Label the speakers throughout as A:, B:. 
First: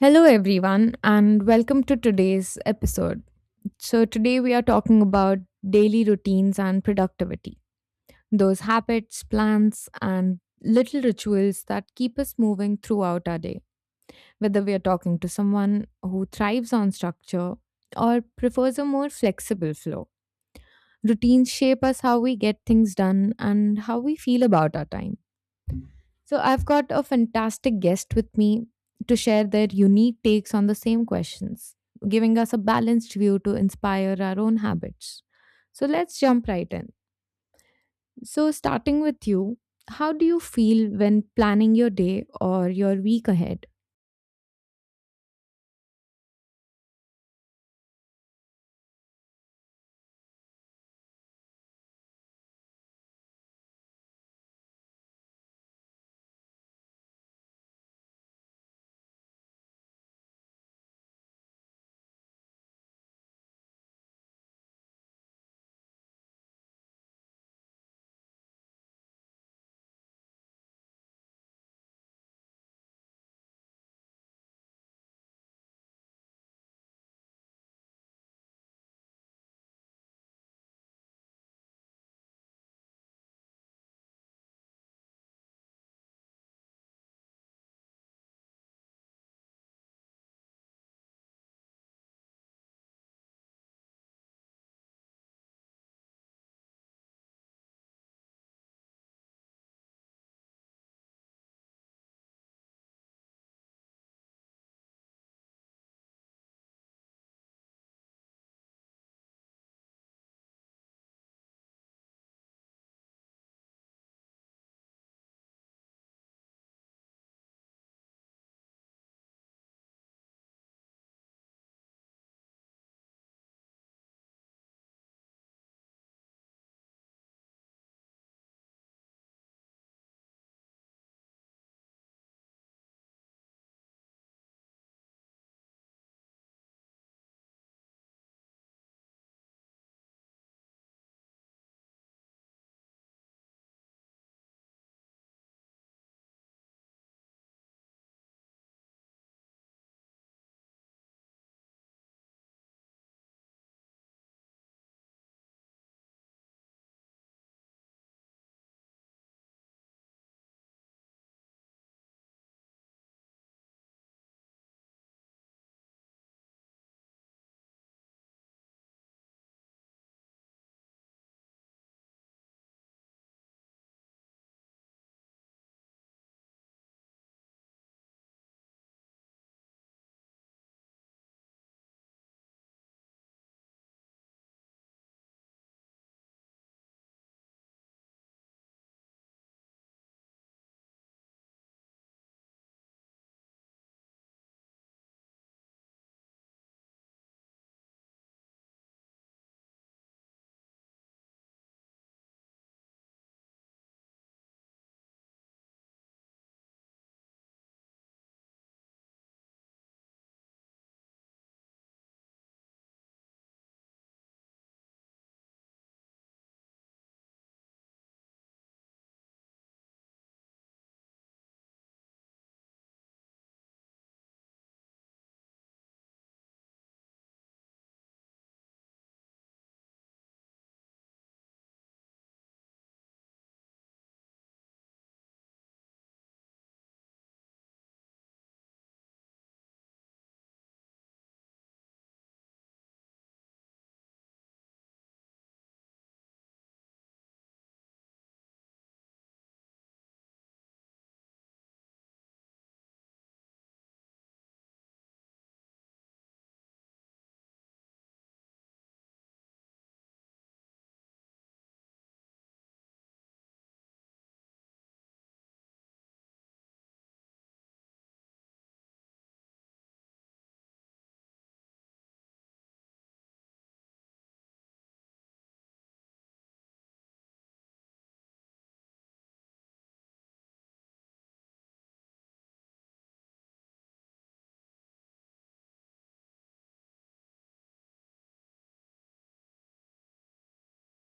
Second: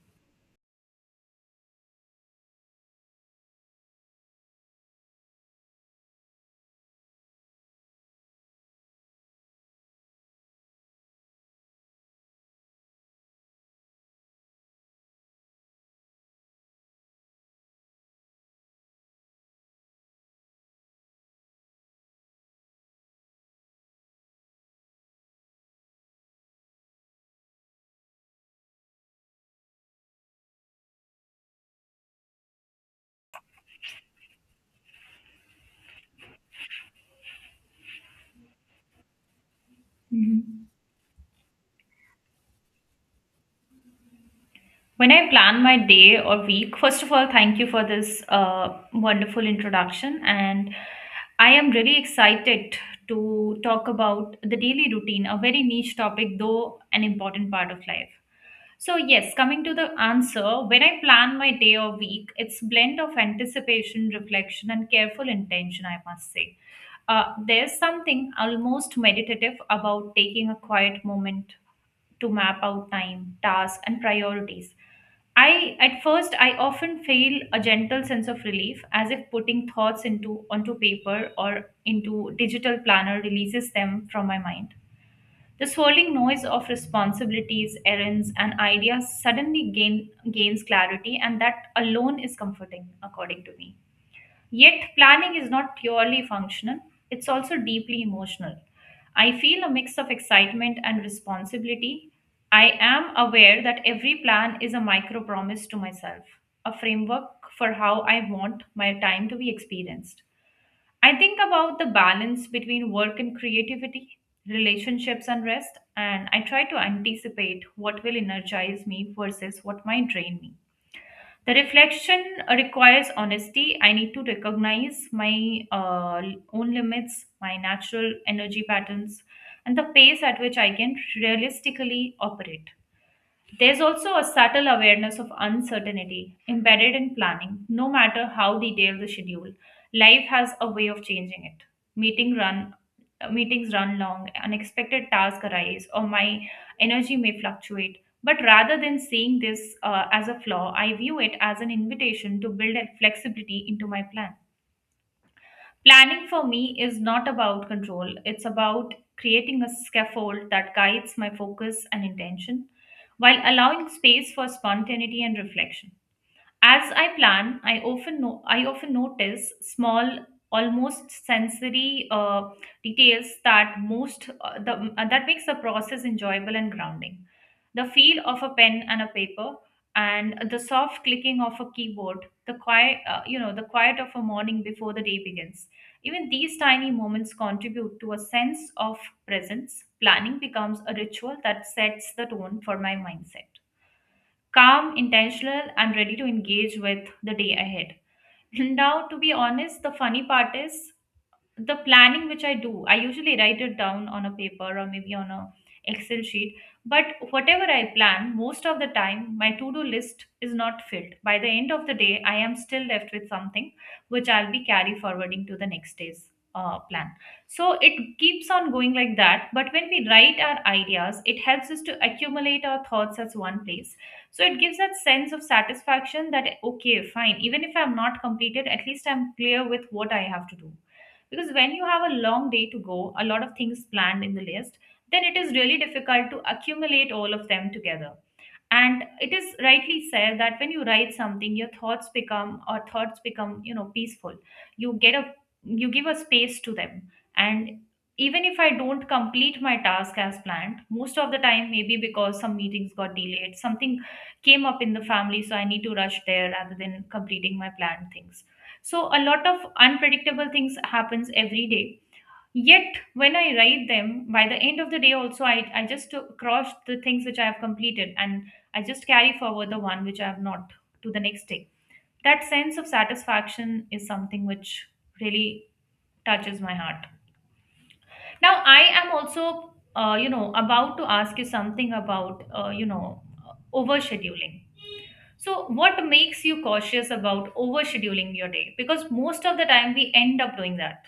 A: Hello, everyone, and welcome to today's episode. So, today we are talking about daily routines and productivity, those habits, plans, and little rituals that keep us moving throughout our day. Whether we are talking to someone who thrives on structure or prefers a more flexible flow, routines shape us how we get things done and how we feel about our time. So I've got a fantastic guest with me to share their unique takes on the same questions, giving us a balanced view to inspire our own habits. So let's jump right in. So, starting with you, how do you feel when planning your day or your week ahead?
B: When I plan my day or week, first of all, thank you for this wonderful introduction. And I am really excited to talk about the daily routine, a very niche topic, though an important part of life. So, yes, coming to the answer, when I plan my day or week, it's blend of anticipation, reflection, and careful intention, I must say. There's something almost meditative about taking a quiet moment to map out time, tasks, and priorities. I at first I often feel a gentle sense of relief as if putting thoughts into onto paper or into digital planner releases them from my mind. The swirling noise of responsibilities, errands, and ideas suddenly gains clarity, and that alone is comforting, according to me. Yet, planning is not purely functional, it's also deeply emotional. I feel a mix of excitement and responsibility. I am aware that every plan is a micro promise to myself, a framework for how I want my time to be experienced. I think about the balance between work and creativity, relationships and rest, and I try to anticipate what will energize me versus what might drain me. The reflection requires honesty. I need to recognize my own limits, my natural energy patterns, and the pace at which I can realistically operate. There's also a subtle awareness of uncertainty embedded in planning, no matter how detailed the schedule. Life has a way of changing it. Meeting run, Meetings run long, unexpected tasks arise, or my energy may fluctuate. But rather than seeing this as a flaw, I view it as an invitation to build a flexibility into my plan. Planning for me is not about control, it's about creating a scaffold that guides my focus and intention while allowing space for spontaneity and reflection. As I plan, I often no- I often notice small, almost sensory details that that makes the process enjoyable and grounding. The feel of a pen and a paper, and the soft clicking of a keyboard, the quiet, the quiet of a morning before the day begins. Even these tiny moments contribute to a sense of presence. Planning becomes a ritual that sets the tone for my mindset: calm, intentional, and ready to engage with the day ahead. Now, to be honest, the funny part is the planning which I do, I usually write it down on a paper or maybe on a Excel sheet. But whatever I plan, most of the time my to-do list is not filled. By the end of the day, I am still left with something which I'll be carry forwarding to the next day's plan. So it keeps on going like that. But when we write our ideas, it helps us to accumulate our thoughts as one place. So it gives that sense of satisfaction that okay, fine, even if I'm not completed, at least I'm clear with what I have to do, because when you have a long day to go, a lot of things planned in the list, then it is really difficult to accumulate all of them together. And it is rightly said that when you write something your thoughts become, or thoughts become, peaceful. You get a, you give a space to them. And even if I don't complete my task as planned most of the time, maybe because some meetings got delayed, something came up in the family so I need to rush there rather than completing my planned things, so a lot of unpredictable things happens every day. Yet, when I write them, by the end of the day, also, I just crossed the things which I have completed and I just carry forward the one which I have not to the next day. That sense of satisfaction is something which really touches my heart. Now, I am also, about to ask you something about, overscheduling. So, what makes you cautious about overscheduling your day? Because most of the time we end up doing that.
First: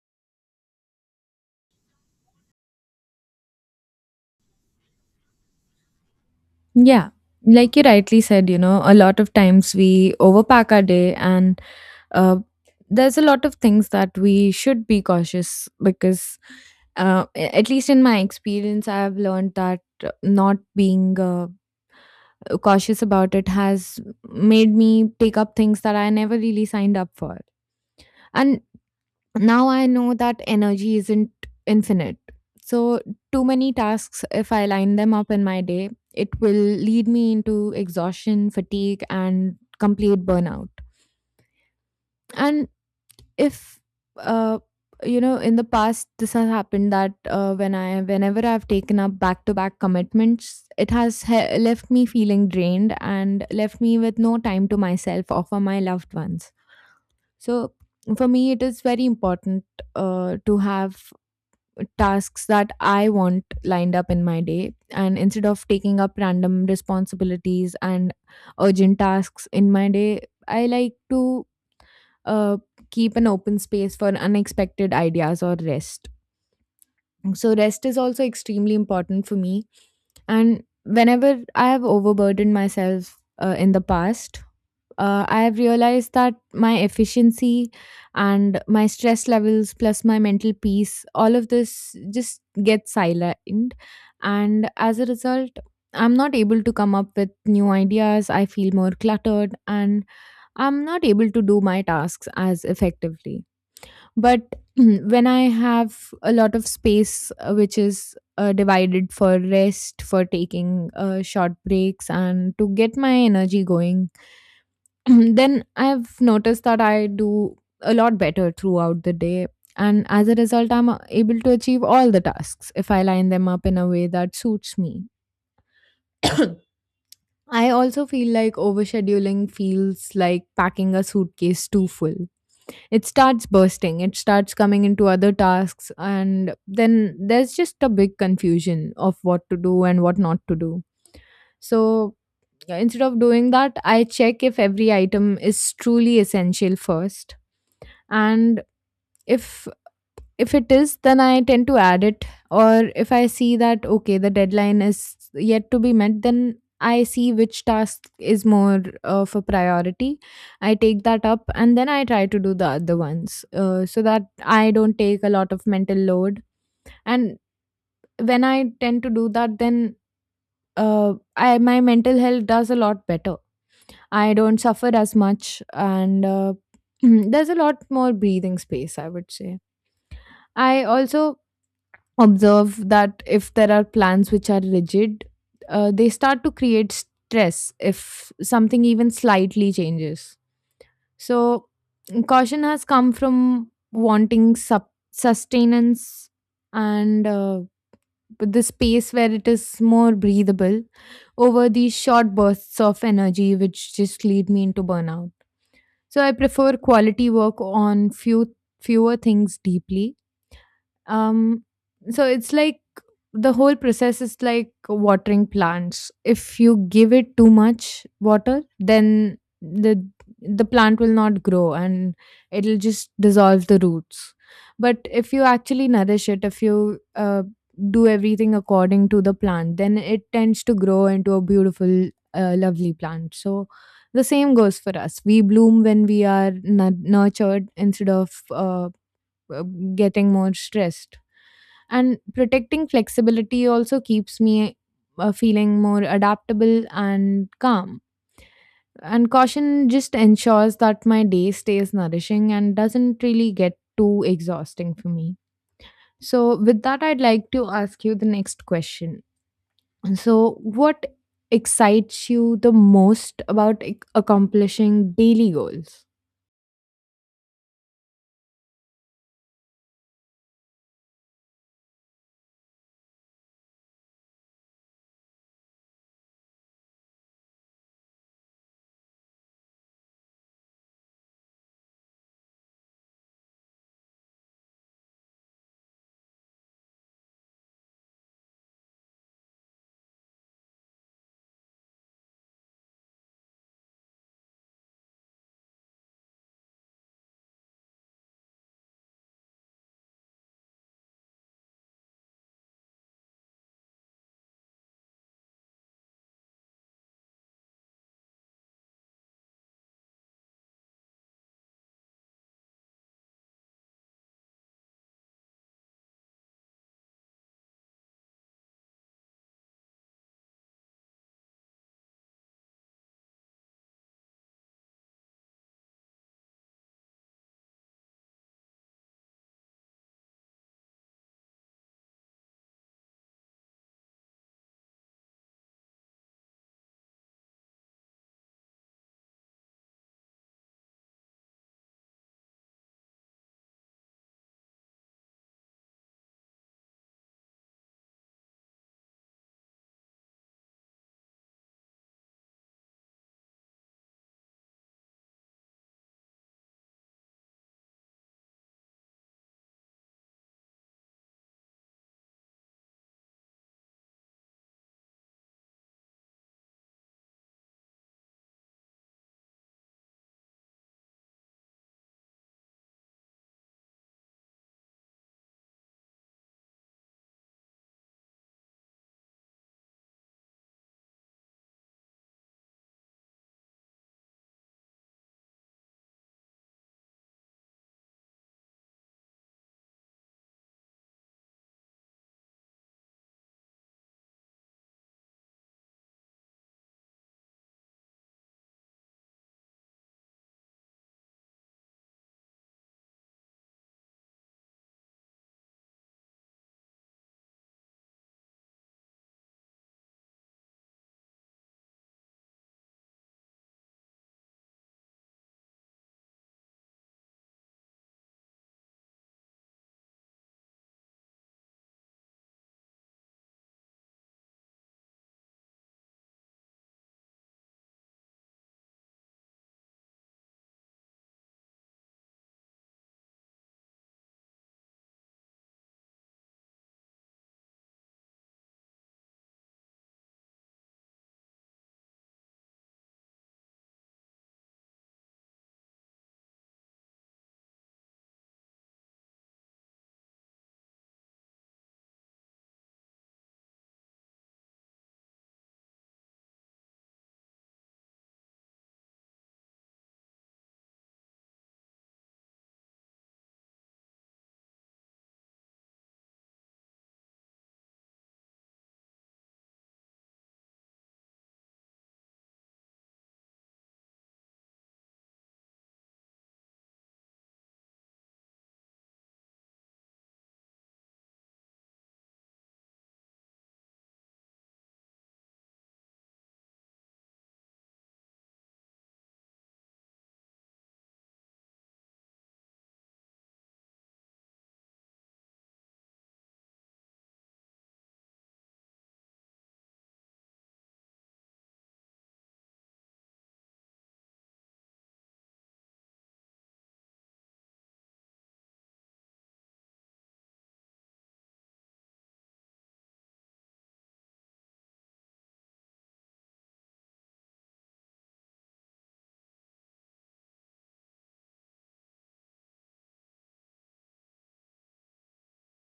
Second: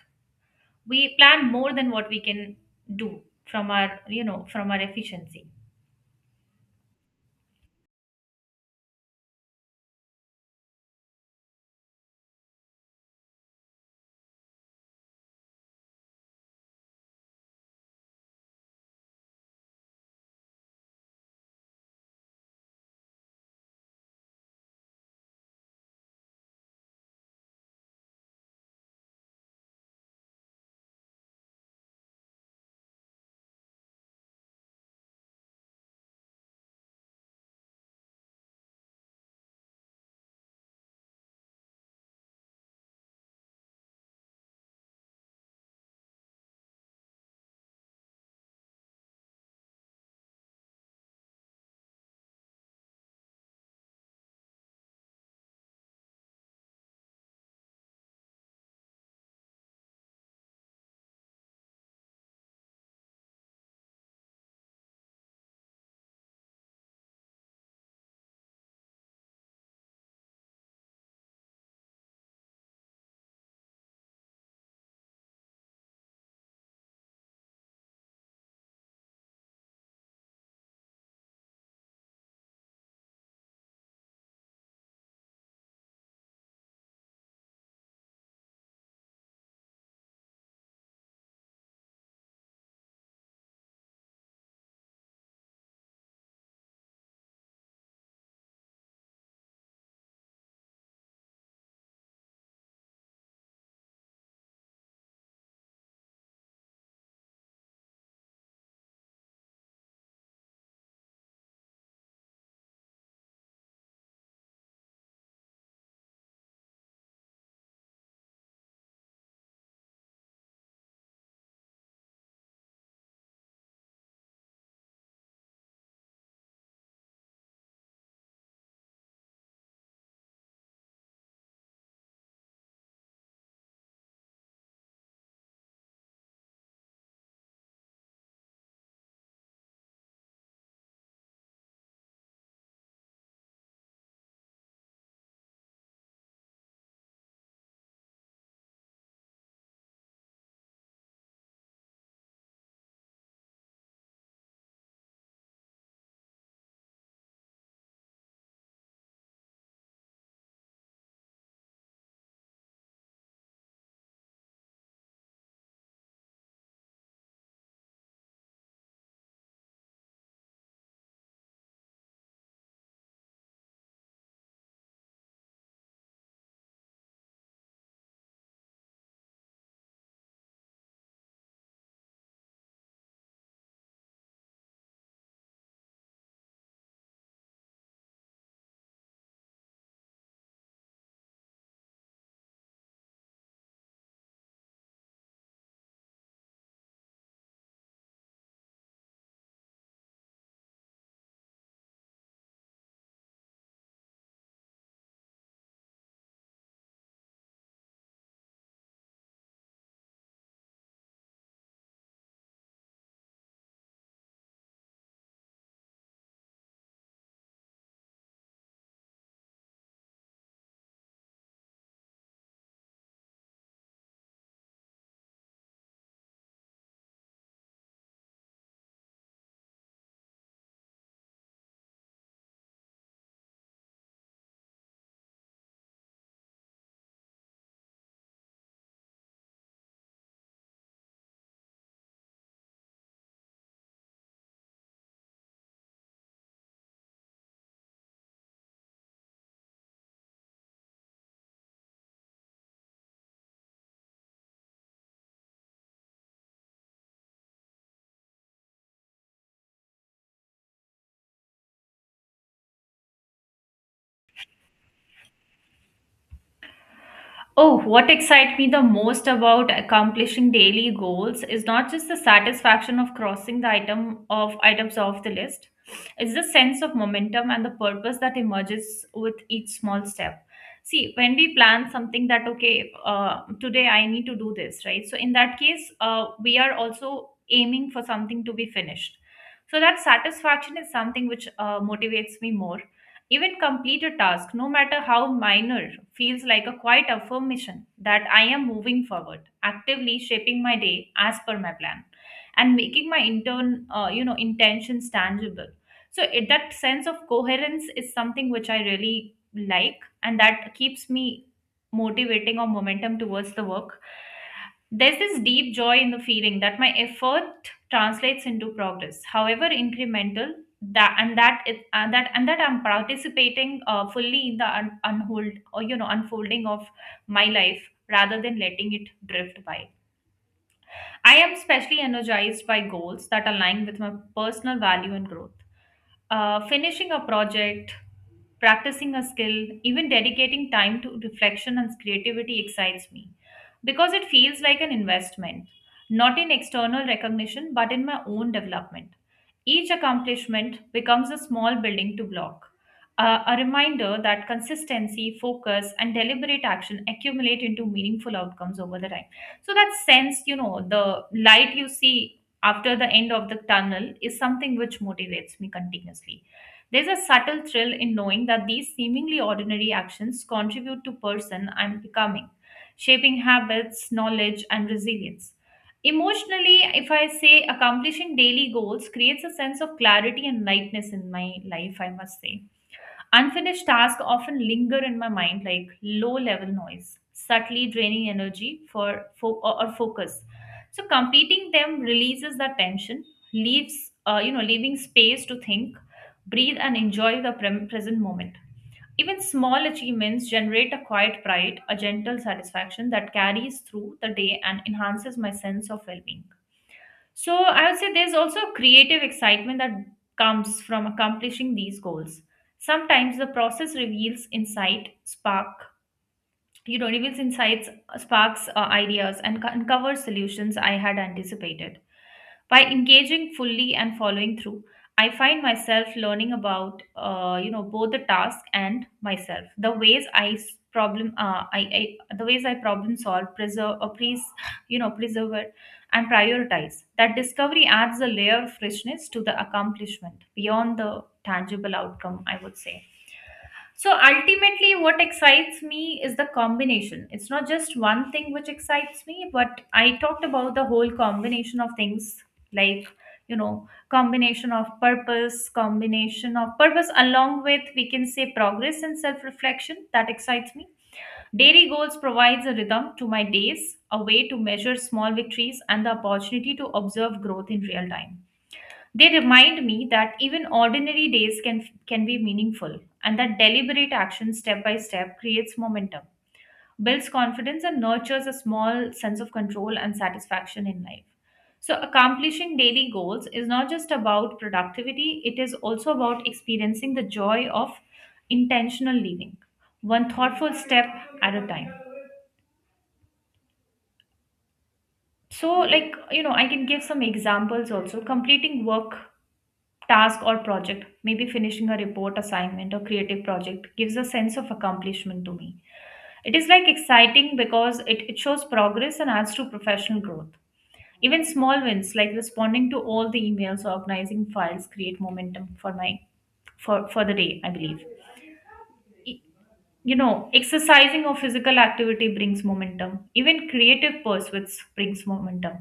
B: We plan more than what we can do from our, from our efficiency.
A: Yeah, like you rightly said, a lot of times we overpack our day and uh, there's a lot of things that we should be cautious because at least in my experience I have learned that not being cautious about it has made me take up things that I never really signed up for. And now I know that energy isn't infinite, so too many tasks, if I line them up in my day, it will lead me into exhaustion, fatigue, and complete burnout. And if uh, in the past this has happened that whenever I've taken up back to back commitments, it has left me feeling drained and left me with no time to myself or for my loved ones. So for me it is very important to have tasks that I want lined up in my day, and instead of taking up random responsibilities and urgent tasks in my day, I like to uh, keep an open space for unexpected ideas or rest. So, rest is also extremely important for me. And whenever I have overburdened myself in the past, I have realized that my efficiency and my stress levels, plus my mental peace, all of this just gets sidelined. And as a result, I'm not able to come up with new ideas. I feel more cluttered and I'm not able to do my tasks as effectively. But when I have a lot of space, which is divided for rest, for taking short breaks, and to get my energy going, then I've noticed that I do a lot better throughout the day. And as a result, I'm able to achieve all the tasks if I line them up in a way that suits me. I also feel like overscheduling feels like packing a suitcase too full. It starts bursting, it starts coming into other tasks, and then there's just a big confusion of what to do and what not to do. So yeah, instead of doing that, I check if every item is truly essential first. And if if it is, then I tend to add it. Or if I see that, okay, the deadline is yet to be met, then I see which task is more of a priority. I take that up and then I try to do the other ones so that I don't take a lot of mental load. And when I tend to do that, then my mental health does a lot better. I don't suffer as much, and there's a lot more breathing space, I would say. I also observe that if there are plans which are rigid, they start to create stress if something even slightly changes. So, caution has come from wanting sustenance and the space where it is more breathable over these short bursts of energy which just lead me into burnout. So, I prefer quality work on fewer things deeply. um so it's like the whole process is like watering plants. If you give it too much water, then the plant will not grow and it'll just dissolve the roots. But if you actually nourish it, if you do everything according to the plant, then it tends to grow into a beautiful lovely plant. So the same goes for us: we bloom when we are nurtured instead of uh, getting more stressed. And protecting flexibility also keeps me feeling more adaptable and calm, and caution just ensures that my day stays nourishing and doesn't really get too exhausting for me. So with that, I'd like to ask you the next question. So what excites you the most about accomplishing daily goals?
B: Oh, what excites me the most about accomplishing daily goals is not just the satisfaction of crossing the item of items off the list. It's the sense of momentum and the purpose that emerges with each small step. See, when we plan something that okay, today I need to do this, right? So in that case, we are also aiming for something to be finished. So that satisfaction is something which motivates me more. Even complete a task, no matter how minor, feels like a quiet affirmation that I am moving forward, actively shaping my day as per my plan, and making my intentions tangible. So it, that sense of coherence is something which I really like, and that keeps me motivating or momentum towards the work. There's this deep joy in the feeling that my effort translates into progress, however incremental, that and that is that and that I'm participating fully in the unhold or you know unfolding of my life, rather than letting it drift by. I am especially energized by goals that align with my personal value and growth. Finishing a project, practicing a skill, even dedicating time to reflection and creativity excites me because it feels like an investment, not in external recognition but in my own development. Each accomplishment becomes a small building to block, a reminder that consistency, focus, and deliberate action accumulate into meaningful outcomes over the time. So that sense, the light you see after the end of the tunnel is something which motivates me continuously. There's a subtle thrill in knowing that these seemingly ordinary actions contribute to person I'm becoming, shaping habits, knowledge and resilience. Emotionally, if I say accomplishing daily goals creates a sense of clarity and lightness in my life, I must say. Unfinished tasks often linger in my mind like low level noise, subtly draining energy for fo- or focus. So completing them releases that tension, leaves, leaving space to think, breathe, and enjoy the present moment. Even small achievements generate a quiet pride, a gentle satisfaction that carries through the day and enhances my sense of well-being. So I would say there's also a creative excitement that comes from accomplishing these goals. Sometimes the process reveals insight, spark, reveals insights, sparks ideas, and uncovers solutions I had anticipated. By engaging fully and following through, I find myself learning about both the task and myself. The ways I s- problem I the ways I problem solve, preserve, or please, preserve it and prioritize. That discovery adds a layer of freshness to the accomplishment beyond the tangible outcome, I would say. So ultimately, what excites me is the combination. It's not just one thing which excites me, but I talked about the whole combination of things like, combination of purpose, along with we can say progress and self reflection. That excites me. Dairy Goals provides a rhythm to my days, a way to measure small victories, and the opportunity to observe growth in real time. They remind me that even ordinary days can be meaningful and that deliberate action step by step creates momentum, builds confidence and nurtures a small sense of control and satisfaction in life. So accomplishing daily goals is not just about productivity, it is also about experiencing the joy of intentional living, one thoughtful step at a time. So, like, I can give some examples also. Completing work task or project, maybe finishing a report assignment or creative project, gives a sense of accomplishment to me. It is like exciting because it shows progress and adds to professional growth. Even small wins like responding to all the emails or organizing files create momentum for the day, I believe. Exercising or physical activity brings momentum. Even creative pursuits brings momentum,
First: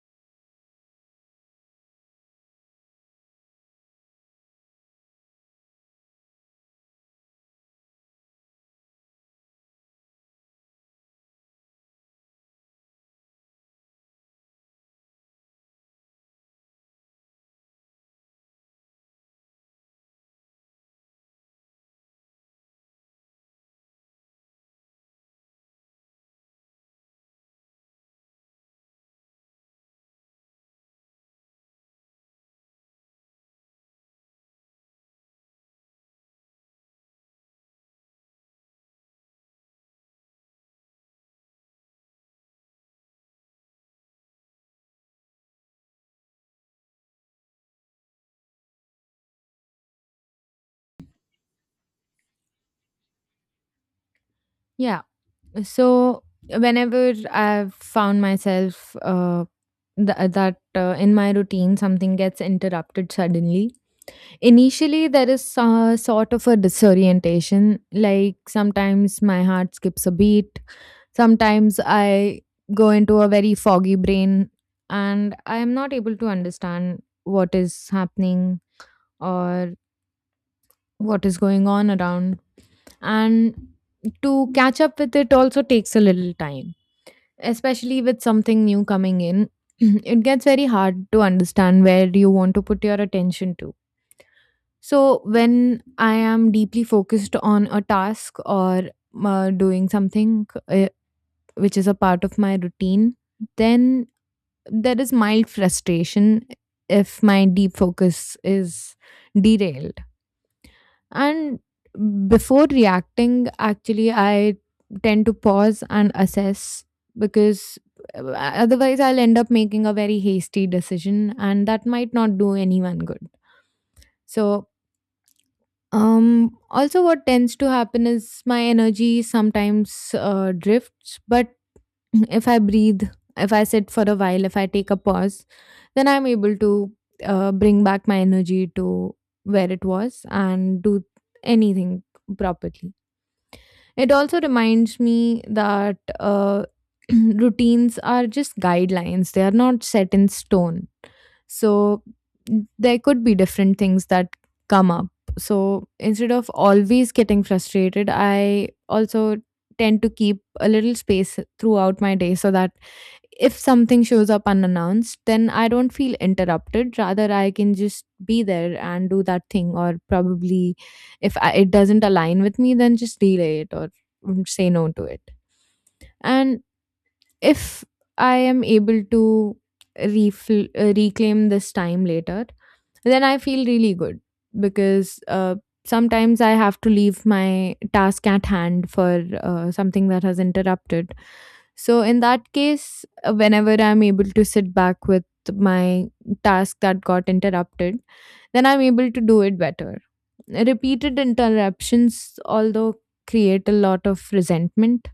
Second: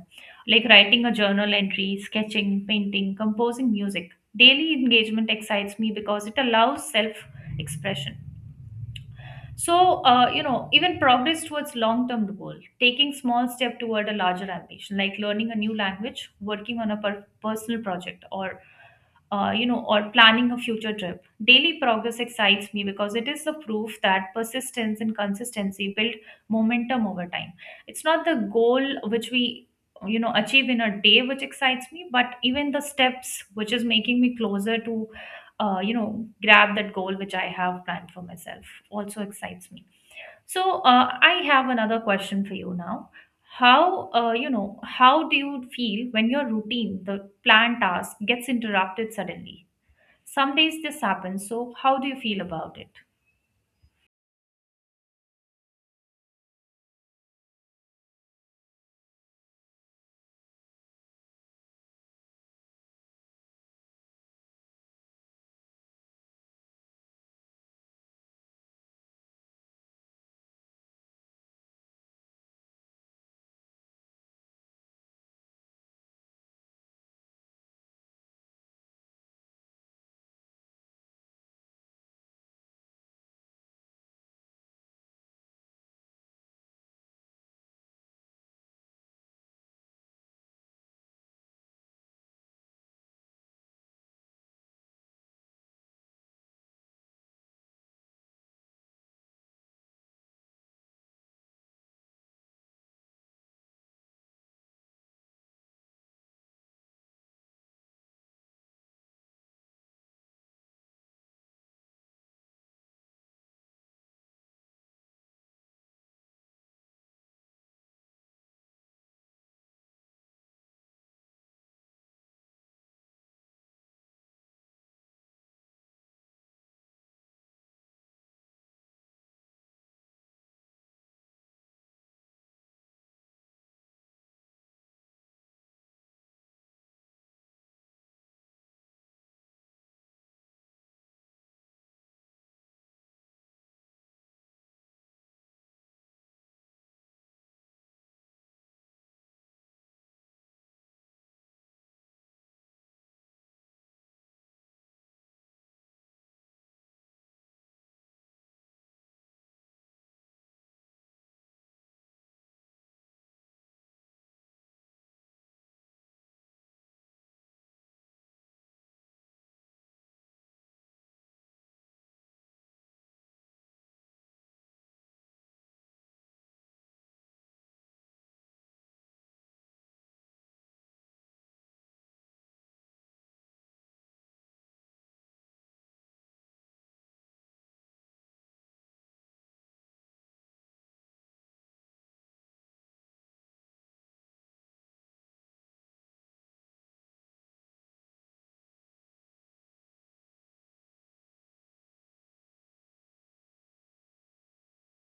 B: like writing a journal entry, sketching, painting, composing music. Daily engagement excites me because it allows self expression. So, even progress towards long term goal, taking small step toward a larger ambition, like learning a new language, working on a personal project, or or planning a future trip. Daily progress excites me because it is the proof that persistence and consistency build momentum over time. It's not the goal which we achieve in a day which excites me, but even the steps which is making me closer to grab that goal which I have planned for myself also excites me. So I have another question for you now. How how do you feel when your routine, the planned task, gets interrupted suddenly? Some days this happens, so how do you feel about it?
A: Yeah. So whenever I've found myself th- that in my routine something gets interrupted suddenly, initially there is sort of a disorientation. Like sometimes my heart skips a beat. Sometimes I go into a very foggy brain, and I am not able to understand what is happening or what is going on around. And to catch up with it also takes a little time, especially with something new coming in. It gets very hard to understand where you want to put your attention to. So, when I am deeply focused on a task or doing something which is a part of my routine, then there is mild frustration if my deep focus is derailed. And before reacting, actually, I tend to pause and assess, because otherwise I'll end up making a very hasty decision and that might not do anyone good. So, also, what tends to happen is my energy sometimes drifts, but if I breathe, if I sit for a while, if I take a pause, then I'm able to bring back my energy to where it was and do anything properly. It also reminds me that routines are just guidelines, they are not set in stone. So there could be different things that come up. So instead of always getting frustrated, I also tend to keep a little space throughout my day so that if something shows up unannounced, then I don't feel interrupted. Rather, I can just be there and do that thing, or probably if I, it doesn't align with me, then just delay it or mm, say no to it. And if I am able to reclaim this time later, then I feel really good, because sometimes I have to leave my task at hand for something that has interrupted. So in that case, whenever I'm able to sit back with my task that got interrupted, then I'm able to do it better. Repeated interruptions, although, create a lot of resentment,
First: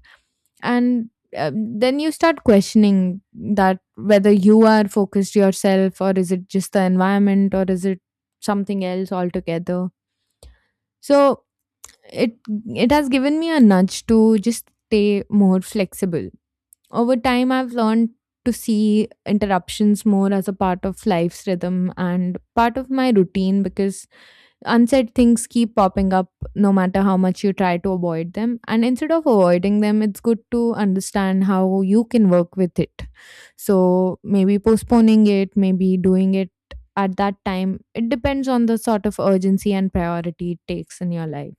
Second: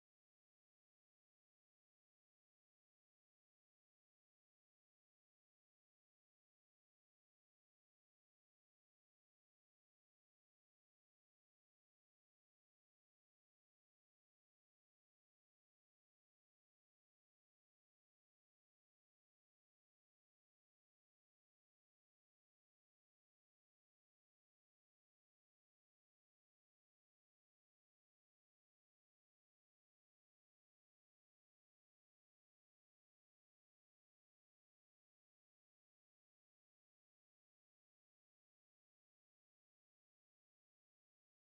A: and then you start questioning that whether you are focused yourself, or is it just the environment, or is it something else altogether. So it it has given me a nudge to just stay more flexible. Over time, I've learned to see interruptions more as a part of life's rhythm and part of my routine, because unsaid things keep popping up no matter how much you try to avoid them. And instead of avoiding them, it's good to understand how you can work with it. So maybe postponing it, maybe doing it at that time. It depends on the sort of urgency and priority it takes in your life.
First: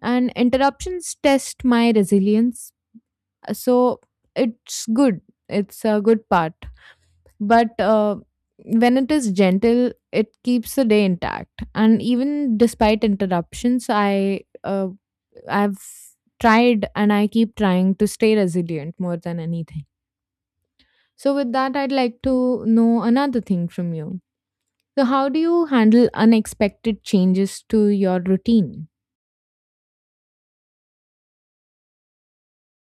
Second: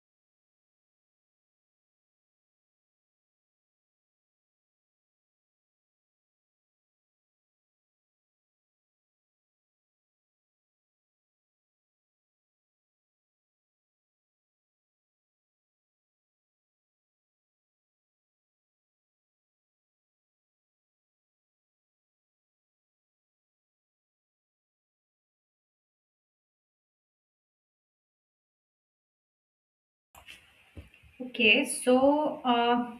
A: And interruptions test my resilience. So it's good. It's a good part, but when it is gentle it keeps the day intact, and even despite interruptions I've tried and I keep trying to stay resilient more than anything. So with that, I'd like to know another thing from you. So how do you handle unexpected changes to your routine?
B: Okay, so uh,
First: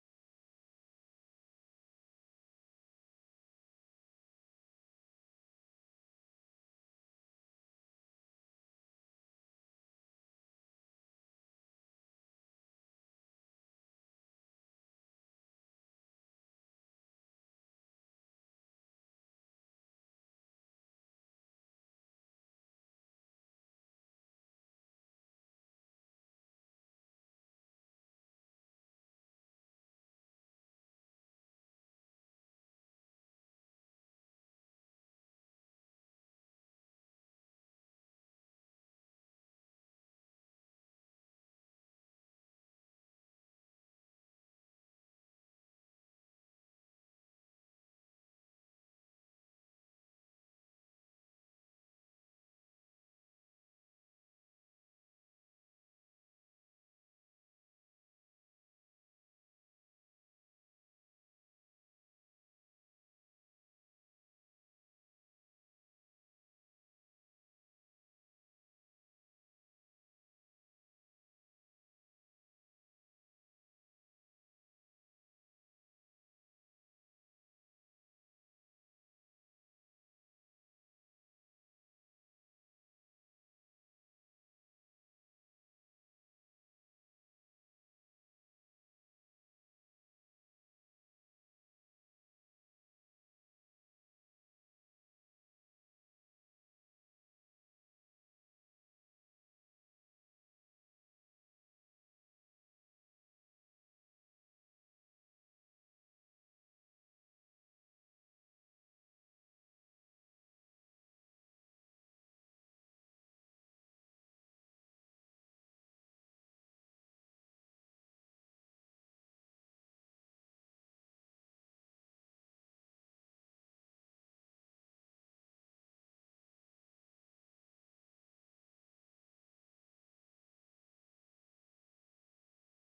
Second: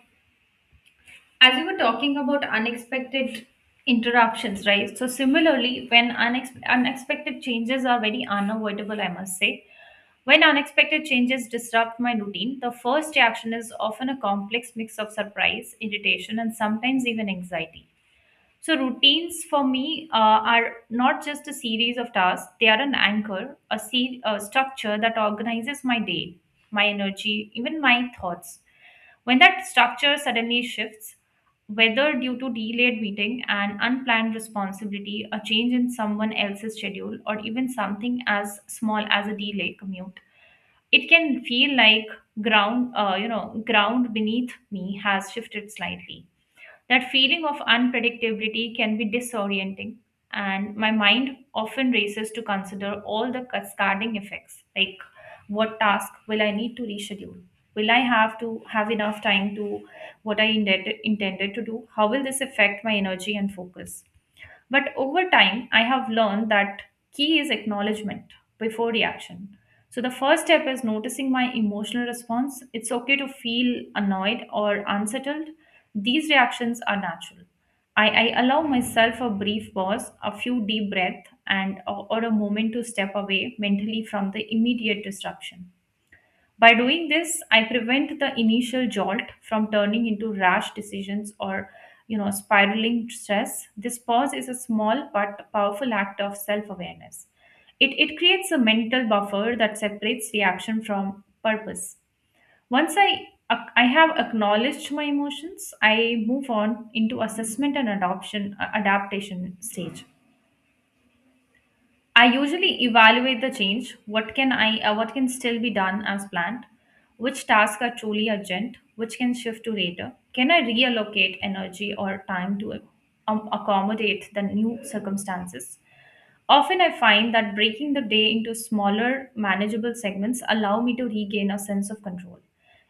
B: as you were talking about unexpected interruptions, right? So similarly, when unexpected changes are very unavoidable, I must say, when unexpected changes disrupt my routine, the first reaction is often a complex mix of surprise, irritation, and sometimes even anxiety. So, routines for me are not just a series of tasks, they are an anchor, a structure that organizes my day, my energy, even my thoughts. When that structure suddenly shifts, whether due to delayed meeting, an unplanned responsibility, a change in someone else's schedule, or even something as small as a delay commute, it can feel like ground beneath me has shifted slightly. That feeling of unpredictability can be disorienting, and my mind often races to consider all the cascading effects, like what task will I need to reschedule? Will I have to have enough time to what intended to do? How will this affect my energy and focus? But over time, I have learned that key is acknowledgement before reaction. So the first step is noticing my emotional response. It's okay to feel annoyed or unsettled. These reactions are natural. I allow myself a brief pause, a few deep breaths, and or a moment to step away mentally from the immediate disruption. By doing this, I prevent the initial jolt from turning into rash decisions or spiraling stress. This pause is a small but powerful act of self-awareness. It creates a mental buffer that separates reaction from purpose. Once I have acknowledged my emotions, I move on into assessment and adoption adaptation stage. I usually evaluate the change. What can what can still be done as planned? Which tasks are truly urgent? Which can shift to later? Can I reallocate energy or time to accommodate the new circumstances? Often I find that breaking the day into smaller, manageable segments allow me to regain a sense of control.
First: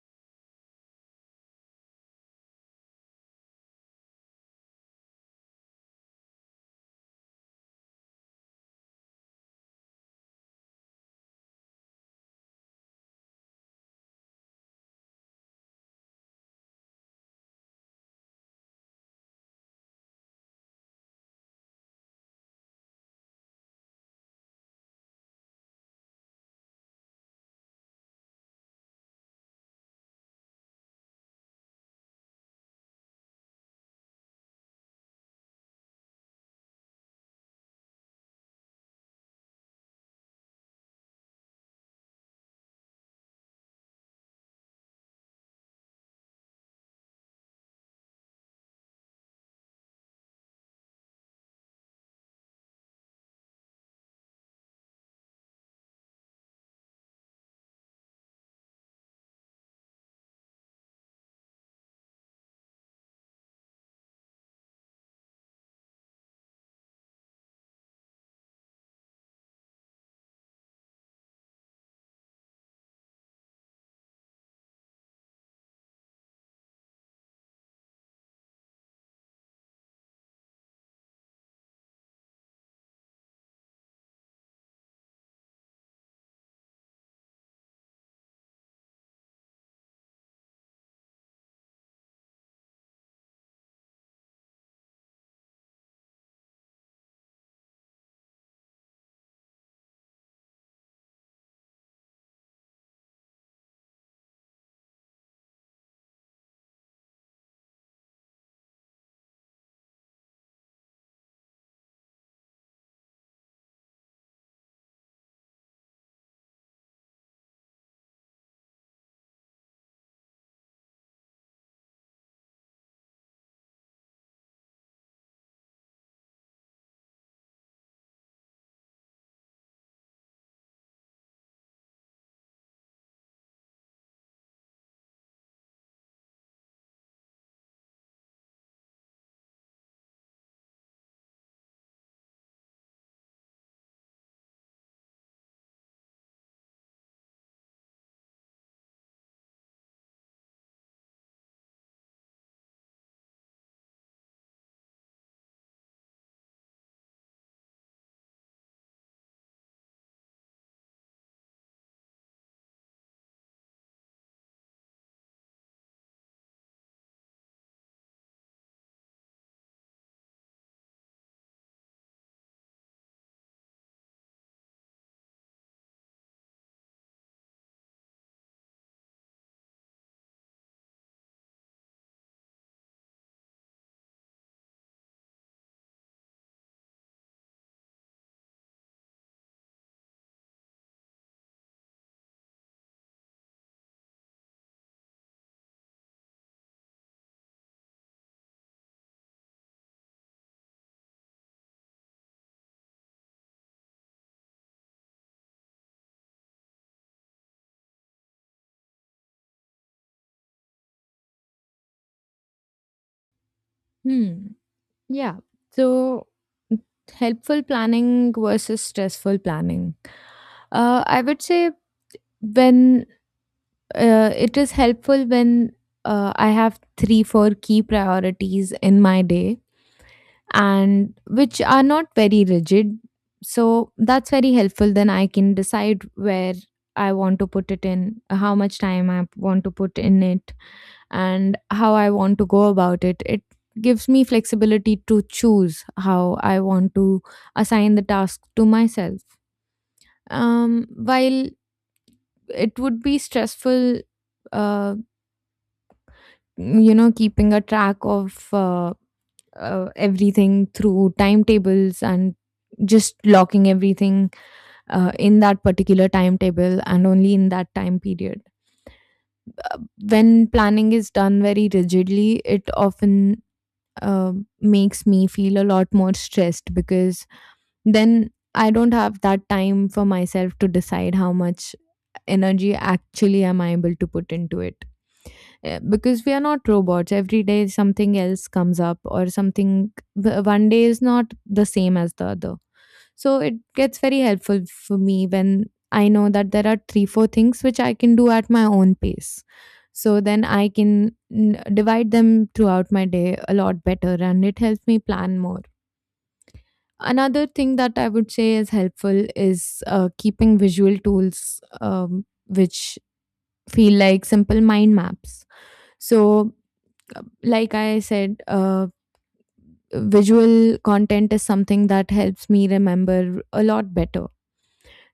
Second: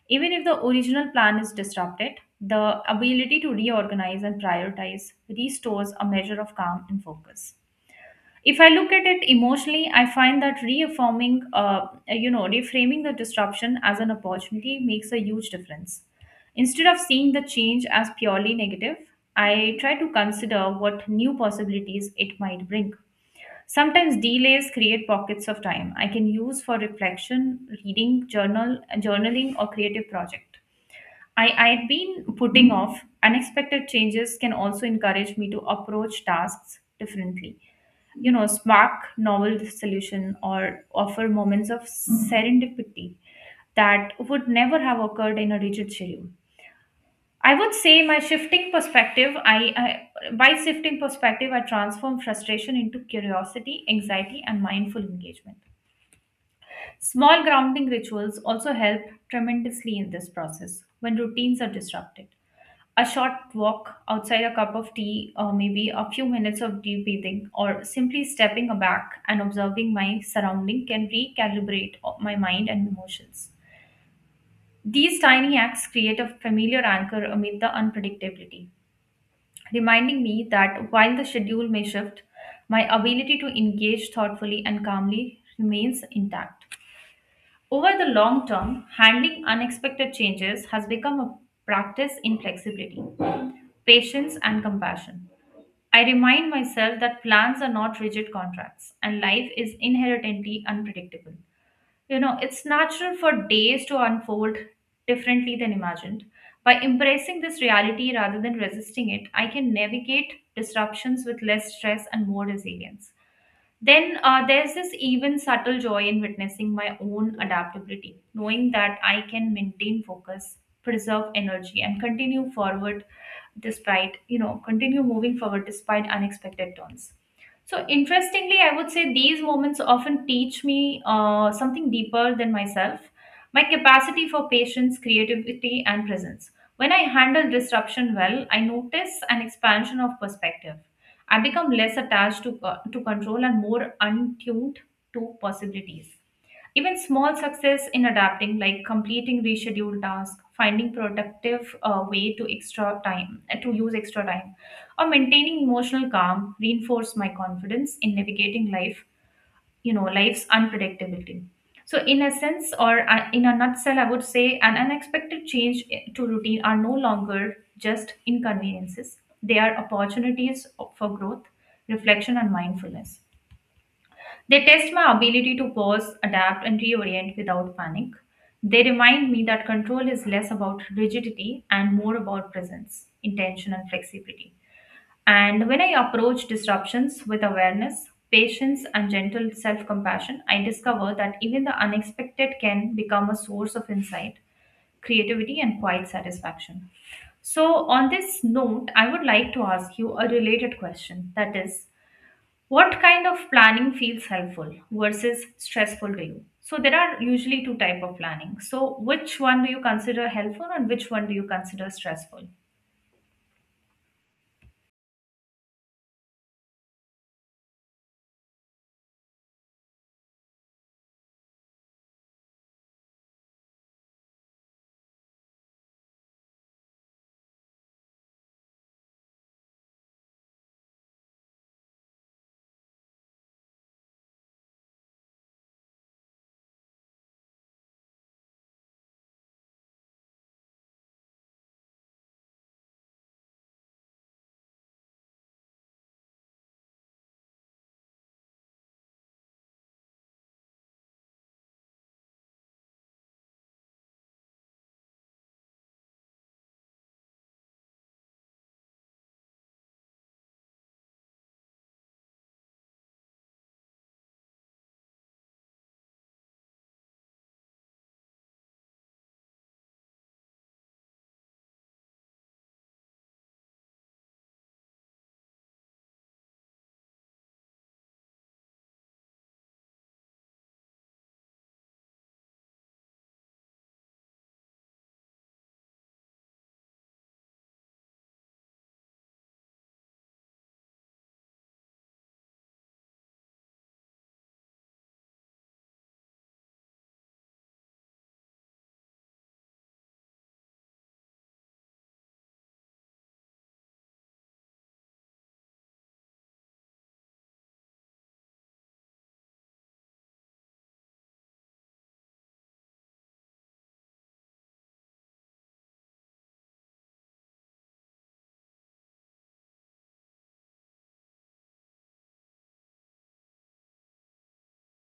B: Even if the original plan is disrupted, the ability to reorganize and prioritize restores a measure of calm and focus. If I look at it emotionally, I find that reaffirming you know reframing the disruption as an opportunity makes a huge difference. Instead of seeing the change as purely negative, I try to consider what new possibilities it might bring. Sometimes delays create pockets of time I can use for reflection, reading journal journaling, or creative project I had been putting off. Unexpected changes can also encourage me to approach tasks differently, spark novel solution, or offer moments of serendipity that would never have occurred in a rigid schedule. I would say my shifting perspective, I by shifting perspective, I transform frustration into curiosity, anxiety, and mindful engagement. Small grounding rituals also help tremendously in this process. When routines are disrupted, a short walk outside, a cup of tea, or maybe a few minutes of deep breathing, or simply stepping back and observing my surrounding can recalibrate my mind and emotions. These tiny acts create a familiar anchor amid the unpredictability, reminding me that while the schedule may shift, my ability to engage thoughtfully and calmly remains intact. Over the long term, handling unexpected changes has become a practice in flexibility, patience, and compassion. I remind myself that plans are not rigid contracts and life is inherently unpredictable. You know, it's natural for days to unfold differently than imagined. By embracing this reality rather than resisting it, I can navigate disruptions with less stress and more resilience. Then there's this even subtle joy in witnessing my own adaptability, knowing that I can maintain focus, preserve energy, and continue forward despite, you know, continue moving forward despite unexpected turns. So, interestingly, I would say these moments often teach me something deeper than myself, my capacity for patience, creativity, and presence. When I handle disruption well, I notice an expansion of perspective. I become less attached to control and more untuned to possibilities. Even small success in adapting, like completing rescheduled tasks, finding productive way to extra time to use extra time, or maintaining emotional calm, reinforce my confidence in navigating life, life's unpredictability. So in a sense, or in a nutshell, I would say an unexpected change to routine are no longer just inconveniences, they are opportunities for growth, reflection, and mindfulness. They test my ability to pause, adapt, and reorient without panic. They remind me that control is less about rigidity and more about presence, intention, and flexibility. And when I approach disruptions with awareness, patience, and gentle self compassion, I discover that even the unexpected can become a source of insight, creativity, and quiet satisfaction. So, on this note, I would like to ask you a related question, that is, what kind of planning feels helpful versus stressful to you? So, there are usually two type of planning. So, which one do you consider helpful and which one do you consider stressful?
A: Hmm. Yeah. So helpful planning versus stressful planning. I would say when it is helpful when I have three, four key priorities in my day, and which are not very rigid. So that's very helpful. Then I can decide where I want to put it in, how much time I want to put in it, and how I want to go about it. It gives me flexibility to choose how I want to assign the task to myself. While it would be stressful, uh, keeping a track of everything through timetables and just locking everything in that particular timetable and only in that time period, when planning is done very rigidly, it often uh, makes me feel a lot more stressed, because then I don't have that time for myself to decide how much energy actually am I able to put into it. Because we are not robots, every day something else comes up, or something one day is not the same as the other. So it gets very helpful for me when I know that there are three four things which I can do at my own pace, so then I can divide them throughout my day a lot better, and it helps me plan more. Another thing that I would say is helpful is keeping visual tools, which feel like simple mind maps. So, like I said, visual content is something that helps me remember a lot better.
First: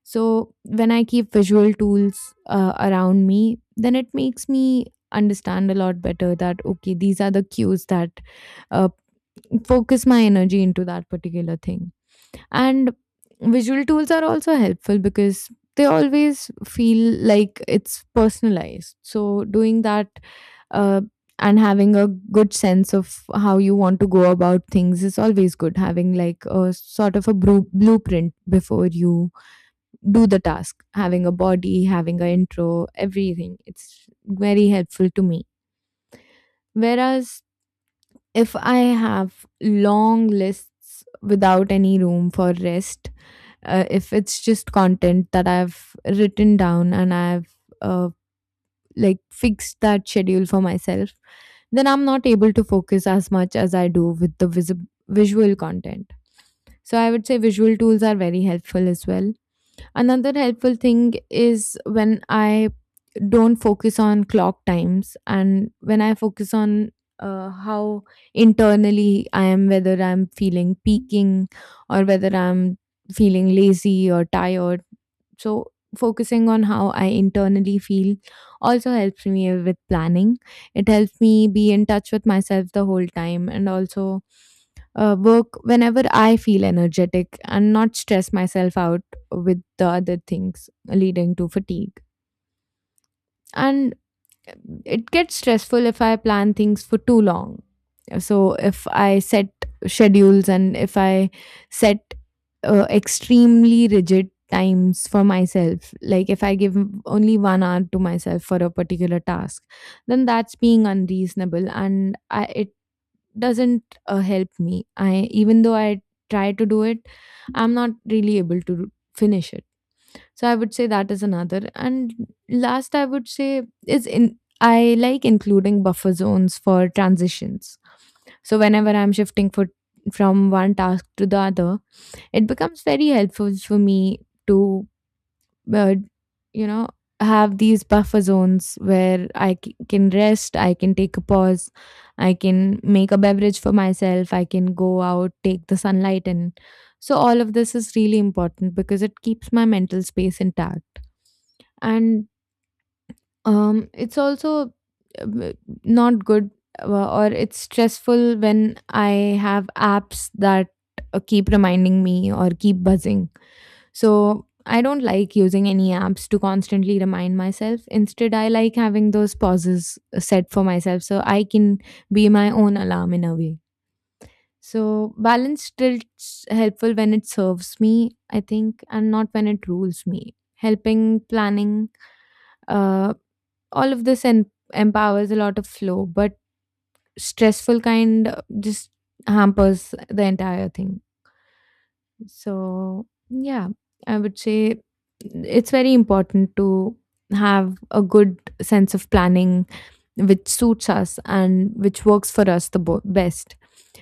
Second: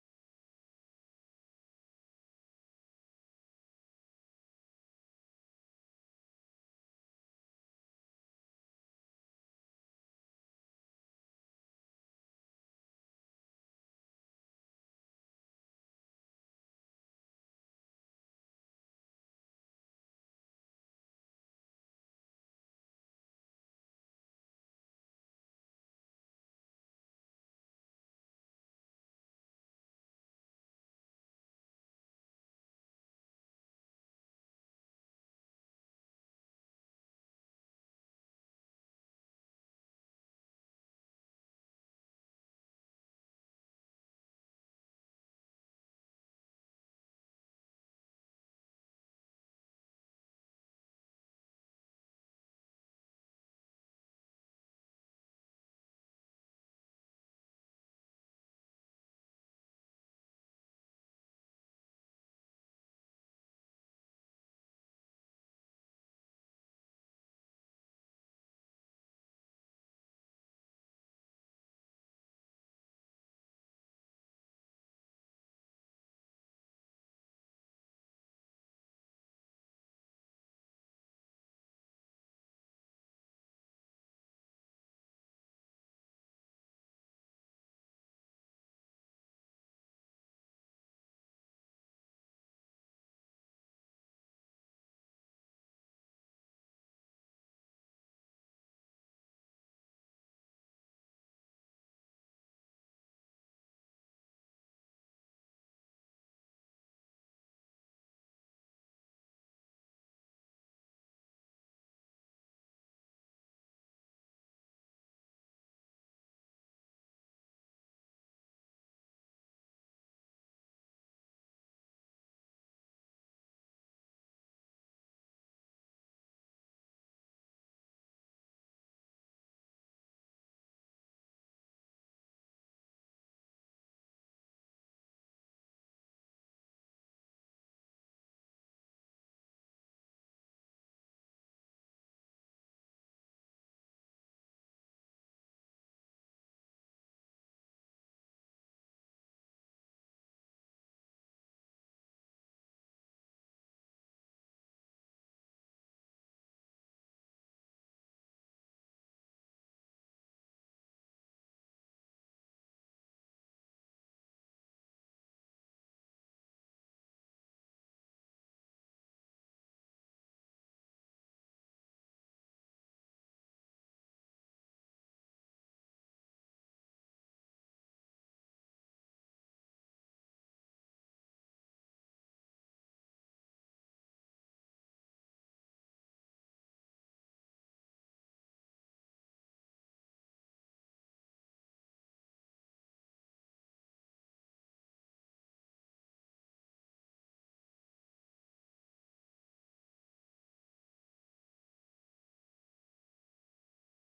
A: So when I keep visual tools around me, then it makes me understand a lot better that okay, these are the cues that uh, focus my energy into that particular thing. And visual tools are also helpful because they always feel like it's personalized, so doing that, uh, and having a good sense of how you want to go about things is always good, having like a sort of a blueprint before you do the task, having a body, having a intro, everything, it's very helpful to me. Whereas if I have long lists without any room for rest, if it's just content that I've written down and I've uh, like fix that schedule for myself, then I'm not able to focus as much as I do with the visual content. So I would say visual tools are very helpful as well. Another helpful thing is when I don't focus on clock times and when I focus on how internally I am, whether I'm feeling peaking or whether I'm feeling lazy or tired. So, focusing on how I internally feel also helps me with planning. It helps me be in touch with myself the whole time, and also work whenever I feel energetic and not stress myself out with the other things leading to fatigue. And it gets stressful if I plan things for too long. So if I set schedules, and if I set extremely rigid times for myself, like if I give only 1 hour to myself for a particular task, then that's being unreasonable, and I, it doesn't help me. I, even though I try to do it, I'm not really able to finish it. So I would say that is another. And last, I would say is in I like including buffer zones for transitions. So whenever I'm shifting for from one task to the other, it becomes very helpful for me to, uh, you know, have these buffer zones where I can rest, I can take a pause, I can make a beverage for myself, I can go out, take the sunlight in. So all of this is really important because it keeps my mental space intact. And it's also uh, not good, or it's stressful when I have apps that keep reminding me or keep buzzing. So I don't like using any apps to constantly remind myself. Instead, I like having those pauses set for myself so I can be my own alarm in a way. So balance still helpful when it serves me, I think, and not when it rules me. Helping planning, uh, all of this empowers a lot of flow, but stressful kind just hampers the entire thing. So, yeah, I would say it's very important to have a good sense of planning which suits us and which works for us the best.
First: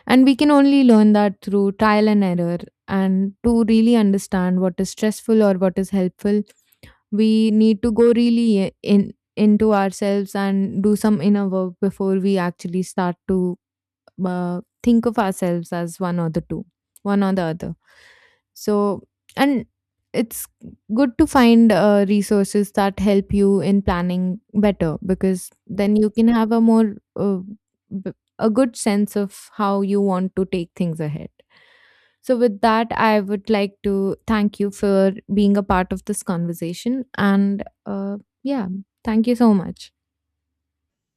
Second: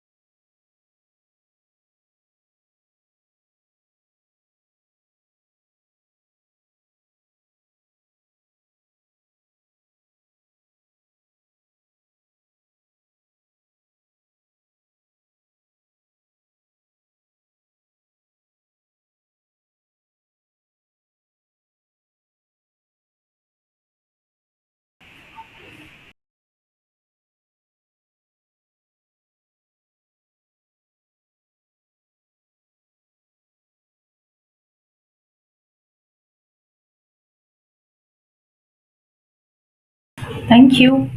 A: And we can only learn that through trial and error, and to really understand what is stressful or what is helpful, we need to go really in into ourselves and do some inner work before we actually start to think of ourselves as one or the two, one or the other. So, and it's good to find resources that help you in planning better, because then you can have b- a good sense of how you want to take things ahead. So, with that, I would like to thank you for being a part of this conversation. And yeah, thank you so much.
B: Thank you.